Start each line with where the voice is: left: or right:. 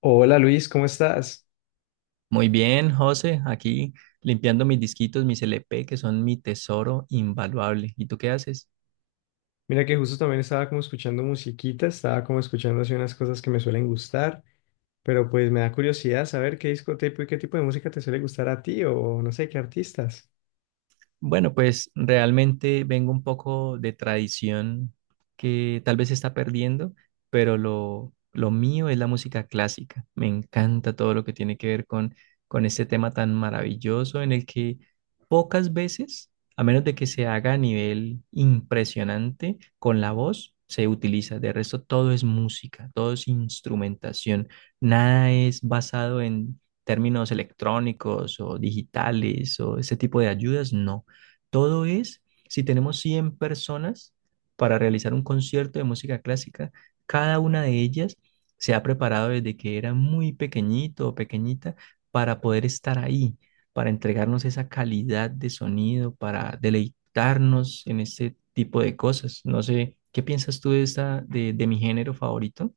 left: Hola Luis, ¿cómo estás?
right: Muy bien, José, aquí limpiando mis disquitos, mis LP, que son mi tesoro invaluable. ¿Y tú qué haces?
left: Mira que justo también estaba como escuchando musiquita, estaba como escuchando así unas cosas que me suelen gustar, pero pues me da curiosidad saber qué discoteca y qué tipo de música te suele gustar a ti o no sé, qué artistas.
right: Bueno, pues realmente vengo un poco de tradición que tal vez se está perdiendo, pero lo mío es la música clásica. Me encanta todo lo que tiene que ver con este tema tan maravilloso en el que pocas veces, a menos de que se haga a nivel impresionante con la voz, se utiliza. De resto, todo es música, todo es instrumentación. Nada es basado en términos electrónicos o digitales o ese tipo de ayudas, no todo es, si tenemos 100 personas para realizar un concierto de música clásica, cada una de ellas se ha preparado desde que era muy pequeñito o pequeñita para poder estar ahí, para entregarnos esa calidad de sonido, para deleitarnos en este tipo de cosas. No sé, ¿qué piensas tú de esta, de mi género favorito?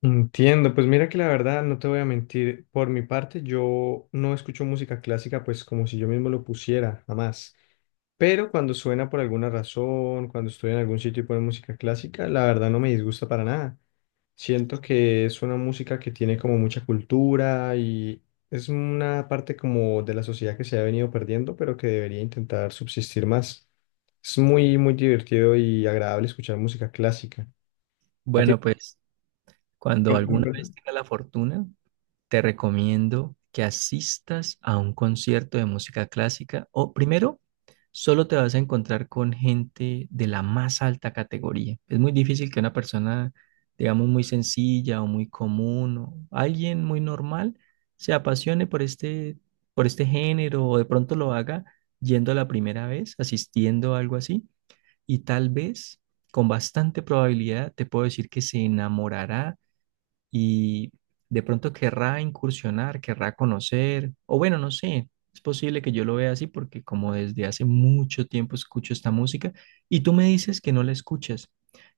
left: Entiendo, pues mira que la verdad no te voy a mentir, por mi parte yo no escucho música clásica pues como si yo mismo lo pusiera, jamás. Pero cuando suena por alguna razón, cuando estoy en algún sitio y ponen música clásica, la verdad no me disgusta para nada. Siento que es una música que tiene como mucha cultura y es una parte como de la sociedad que se ha venido perdiendo, pero que debería intentar subsistir más. Es muy, muy divertido y agradable escuchar música clásica. ¿A ti?
right: Bueno, pues cuando alguna vez tenga la fortuna te recomiendo que asistas a un concierto de música clásica o primero, solo te vas a encontrar con gente de la más alta categoría. Es muy difícil que una persona, digamos, muy sencilla o muy común o alguien muy normal se apasione por este género o de pronto lo haga yendo a la primera vez, asistiendo a algo así y tal vez... Con bastante probabilidad te puedo decir que se enamorará y de pronto querrá incursionar, querrá conocer, o bueno, no sé, es posible que yo lo vea así porque como desde hace mucho tiempo escucho esta música y tú me dices que no la escuchas,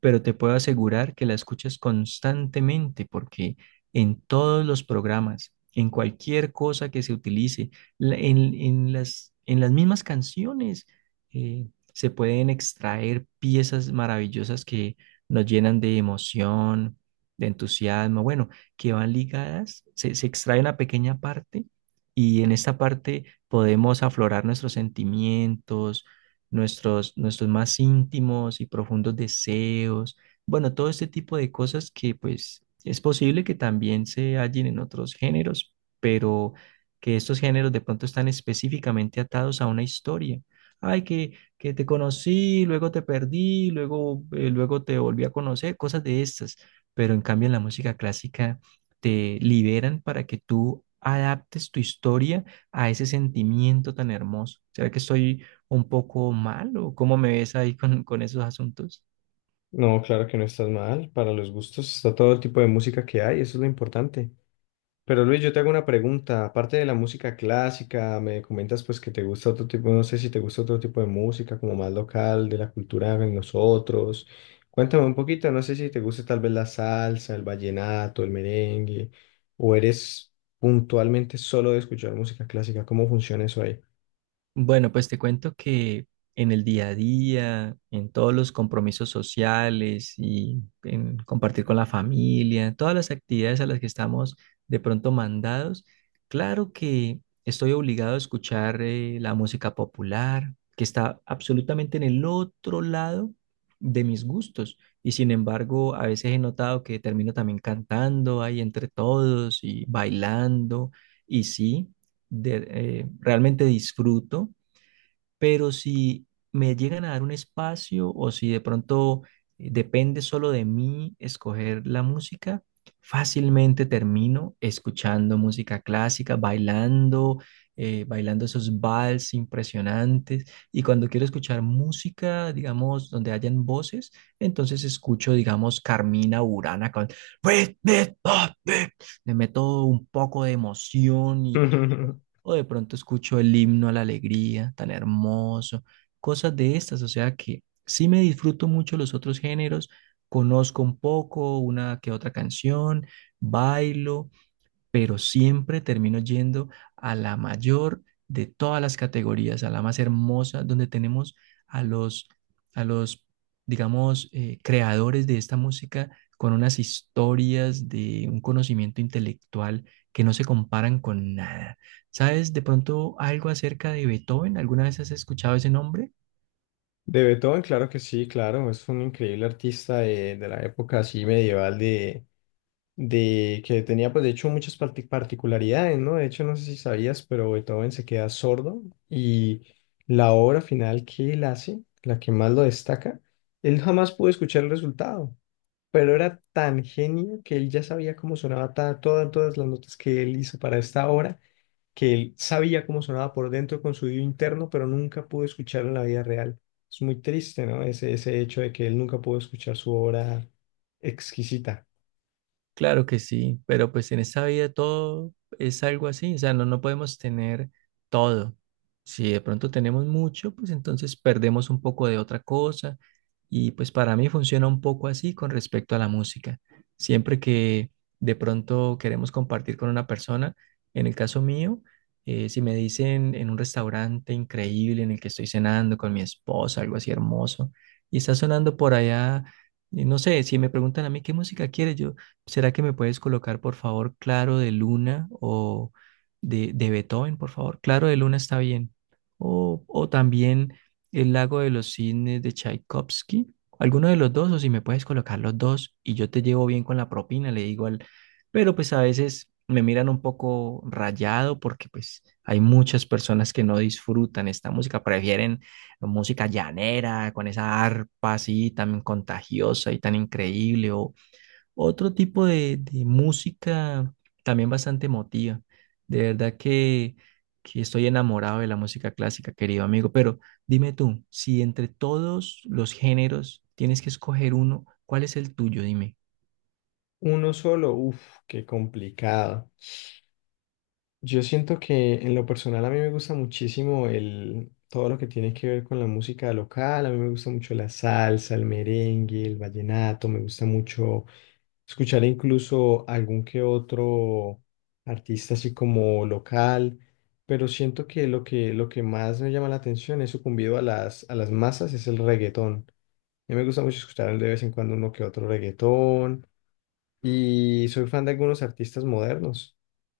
right: pero te puedo asegurar que la escuchas constantemente porque en todos los programas, en cualquier cosa que se utilice, en las mismas canciones, eh, se pueden extraer piezas maravillosas que nos llenan de emoción de entusiasmo, bueno, que van ligadas, se extrae una pequeña parte y en esta parte podemos aflorar nuestros sentimientos, nuestros más íntimos y profundos deseos, bueno, todo este tipo de cosas que pues es posible que también se hallen en otros géneros, pero que estos géneros de pronto están específicamente atados a una historia. Ay, que te conocí, luego te perdí, luego, luego te volví a conocer, cosas de estas, pero en cambio en la música clásica te liberan para que tú adaptes tu historia a ese sentimiento tan hermoso. ¿Será que estoy un poco mal o cómo me ves ahí con esos asuntos?
left: No, claro que no estás mal. Para los gustos está todo el tipo de música que hay, eso es lo importante. Pero Luis, yo te hago una pregunta. Aparte de la música clásica, me comentas pues que te gusta otro tipo, no sé si te gusta otro tipo de música, como más local, de la cultura de nosotros. Cuéntame un poquito, no sé si te gusta tal vez la salsa, el vallenato, el merengue, o eres puntualmente solo de escuchar música clásica. ¿Cómo funciona eso ahí?
right: Bueno, pues te cuento que en el día a día, en todos los compromisos sociales y en compartir con la familia, todas las actividades a las que estamos de pronto mandados, claro que estoy obligado a escuchar la música popular, que está absolutamente en el otro lado de mis gustos. Y sin embargo, a veces he notado que termino también cantando ahí entre todos y bailando. Y sí, de- realmente disfruto. Pero si me llegan a dar un espacio o si de pronto depende solo de mí escoger la música, fácilmente termino escuchando música clásica, bailando, bailando esos vals impresionantes. Y cuando quiero escuchar música, digamos, donde hayan voces, entonces escucho, digamos, Carmina Burana con... Le meto un poco de emoción y o de pronto escucho el himno a la alegría, tan hermoso, cosas de estas, o sea que sí me disfruto mucho los otros géneros, conozco un poco, una que otra canción, bailo, pero siempre termino yendo a la mayor de todas las categorías, a la más hermosa, donde tenemos a los digamos, creadores de esta música con unas historias de un conocimiento intelectual que no se comparan con nada. ¿Sabes de pronto algo acerca de Beethoven? ¿Alguna vez has escuchado ese nombre?
left: De Beethoven, claro que sí, claro, es un increíble artista de la época así medieval de que tenía pues de hecho muchas particularidades, ¿no? De hecho no sé si sabías, pero Beethoven se queda sordo y la obra final que él hace, la que más lo destaca, él jamás pudo escuchar el resultado, pero era tan genio que él ya sabía cómo sonaba todas las notas que él hizo para esta obra, que él sabía cómo sonaba por dentro con su oído interno, pero nunca pudo escucharlo en la vida real. Es muy triste, ¿no? Ese hecho de que él nunca pudo escuchar su obra exquisita.
right: Claro que sí, pero pues en esta vida todo es algo así, o sea, no, no podemos tener todo. Si de pronto tenemos mucho, pues entonces perdemos un poco de otra cosa y pues para mí funciona un poco así con respecto a la música. Siempre que de pronto queremos compartir con una persona, en el caso mío, si me dicen en un restaurante increíble en el que estoy cenando con mi esposa, algo así hermoso, y está sonando por allá, y no sé, si me preguntan a mí qué música quieres, yo... ¿Será que me puedes colocar, por favor, Claro de Luna o de Beethoven, por favor? Claro de Luna está bien. O también El lago de los cisnes de Tchaikovsky. Alguno de los dos, o si me puedes colocar los dos y yo te llevo bien con la propina, le digo al... Pero pues a veces me miran un poco rayado porque pues hay muchas personas que no disfrutan esta música, prefieren música llanera, con esa arpa así tan contagiosa y tan increíble, o, otro tipo de música también bastante emotiva. De verdad que estoy enamorado de la música clásica, querido amigo. Pero dime tú, si entre todos los géneros tienes que escoger uno, ¿cuál es el tuyo? Dime.
left: Uno solo, uff, qué complicado. Yo siento que en lo personal a mí me gusta muchísimo todo lo que tiene que ver con la música local. A mí me gusta mucho la salsa, el merengue, el vallenato. Me gusta mucho escuchar incluso algún que otro artista así como local. Pero siento que lo que más me llama la atención es sucumbido a las masas es el reggaetón. A mí me gusta mucho escuchar de vez en cuando uno que otro reggaetón. Y soy fan de algunos artistas modernos.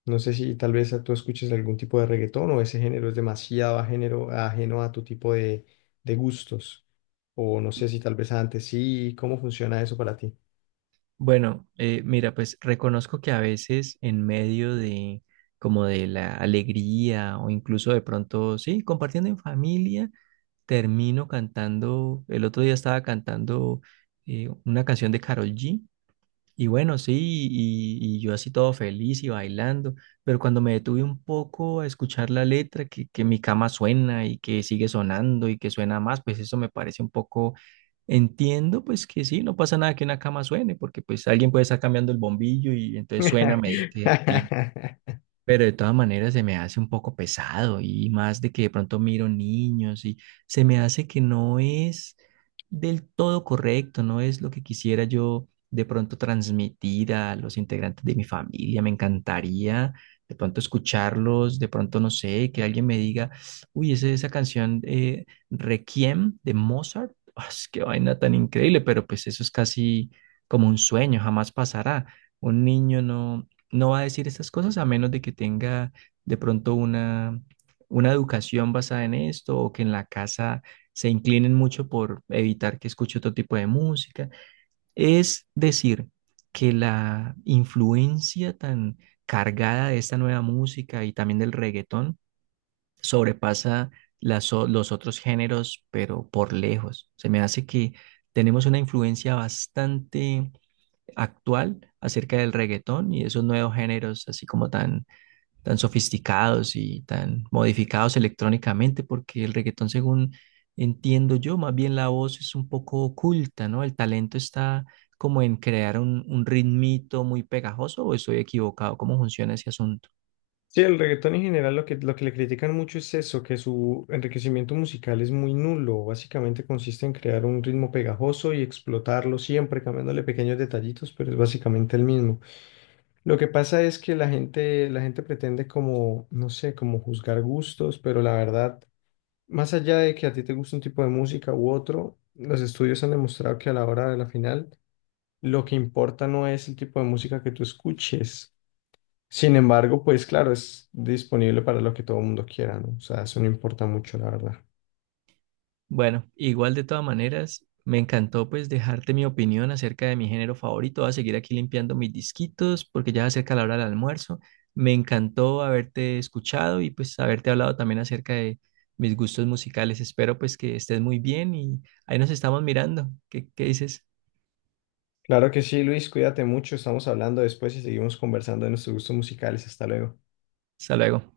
left: No sé si tal vez tú escuches algún tipo de reggaetón o ese género es demasiado ajeno, ajeno a tu tipo de gustos. O no sé si tal vez antes sí. ¿Cómo funciona eso para ti?
right: Bueno, mira, pues reconozco que a veces en medio de como de la alegría o incluso de pronto, sí, compartiendo en familia, termino cantando, el otro día estaba cantando una canción de Karol G. Y bueno, sí, y yo así todo feliz y bailando, pero cuando me detuve un poco a escuchar la letra, que mi cama suena y que sigue sonando y que suena más, pues eso me parece un poco, entiendo pues que sí, no pasa nada que una cama suene, porque pues alguien puede estar cambiando el bombillo y entonces suena a medida que, pero de todas maneras se me hace un poco pesado y más de que de pronto miro niños y se me hace que no es del todo correcto, no es lo que quisiera yo de pronto transmitir a los integrantes de mi familia. Me encantaría de pronto escucharlos, de pronto no sé, que alguien me diga, uy, esa canción Requiem de Mozart, ah, es qué vaina tan increíble, pero pues eso es casi como un sueño, jamás pasará. Un niño no, no va a decir estas cosas a menos de que tenga de pronto una educación basada en esto o que en la casa se inclinen mucho por evitar que escuche otro tipo de música. Es decir, que la influencia tan cargada de esta nueva música y también del reggaetón sobrepasa los otros géneros, pero por lejos. Se me hace que tenemos una influencia bastante actual acerca del reggaetón y esos nuevos géneros así como tan, tan sofisticados y tan modificados electrónicamente, porque el reggaetón, según entiendo yo, más bien la voz es un poco oculta, ¿no? El talento está como en crear un ritmito muy pegajoso o estoy equivocado, ¿cómo funciona ese asunto?
left: Sí, el reggaetón en general lo que le critican mucho es eso, que su enriquecimiento musical es muy nulo. Básicamente consiste en crear un ritmo pegajoso y explotarlo siempre, cambiándole pequeños detallitos, pero es básicamente el mismo. Lo que pasa es que la gente pretende como, no sé, como juzgar gustos, pero la verdad, más allá de que a ti te guste un tipo de música u otro, los estudios han demostrado que a la hora de la final, lo que importa no es el tipo de música que tú escuches. Sin embargo, pues claro, es disponible para lo que todo el mundo quiera, ¿no? O sea, eso no importa mucho, la verdad.
right: Bueno, igual de todas maneras, me encantó pues dejarte mi opinión acerca de mi género favorito. Voy a seguir aquí limpiando mis disquitos porque ya se acerca la hora del almuerzo. Me encantó haberte escuchado y pues haberte hablado también acerca de mis gustos musicales. Espero pues que estés muy bien y ahí nos estamos mirando. ¿Qué, qué dices?
left: Claro que sí, Luis, cuídate mucho, estamos hablando después y seguimos conversando de nuestros gustos musicales. Hasta luego.
right: Hasta luego.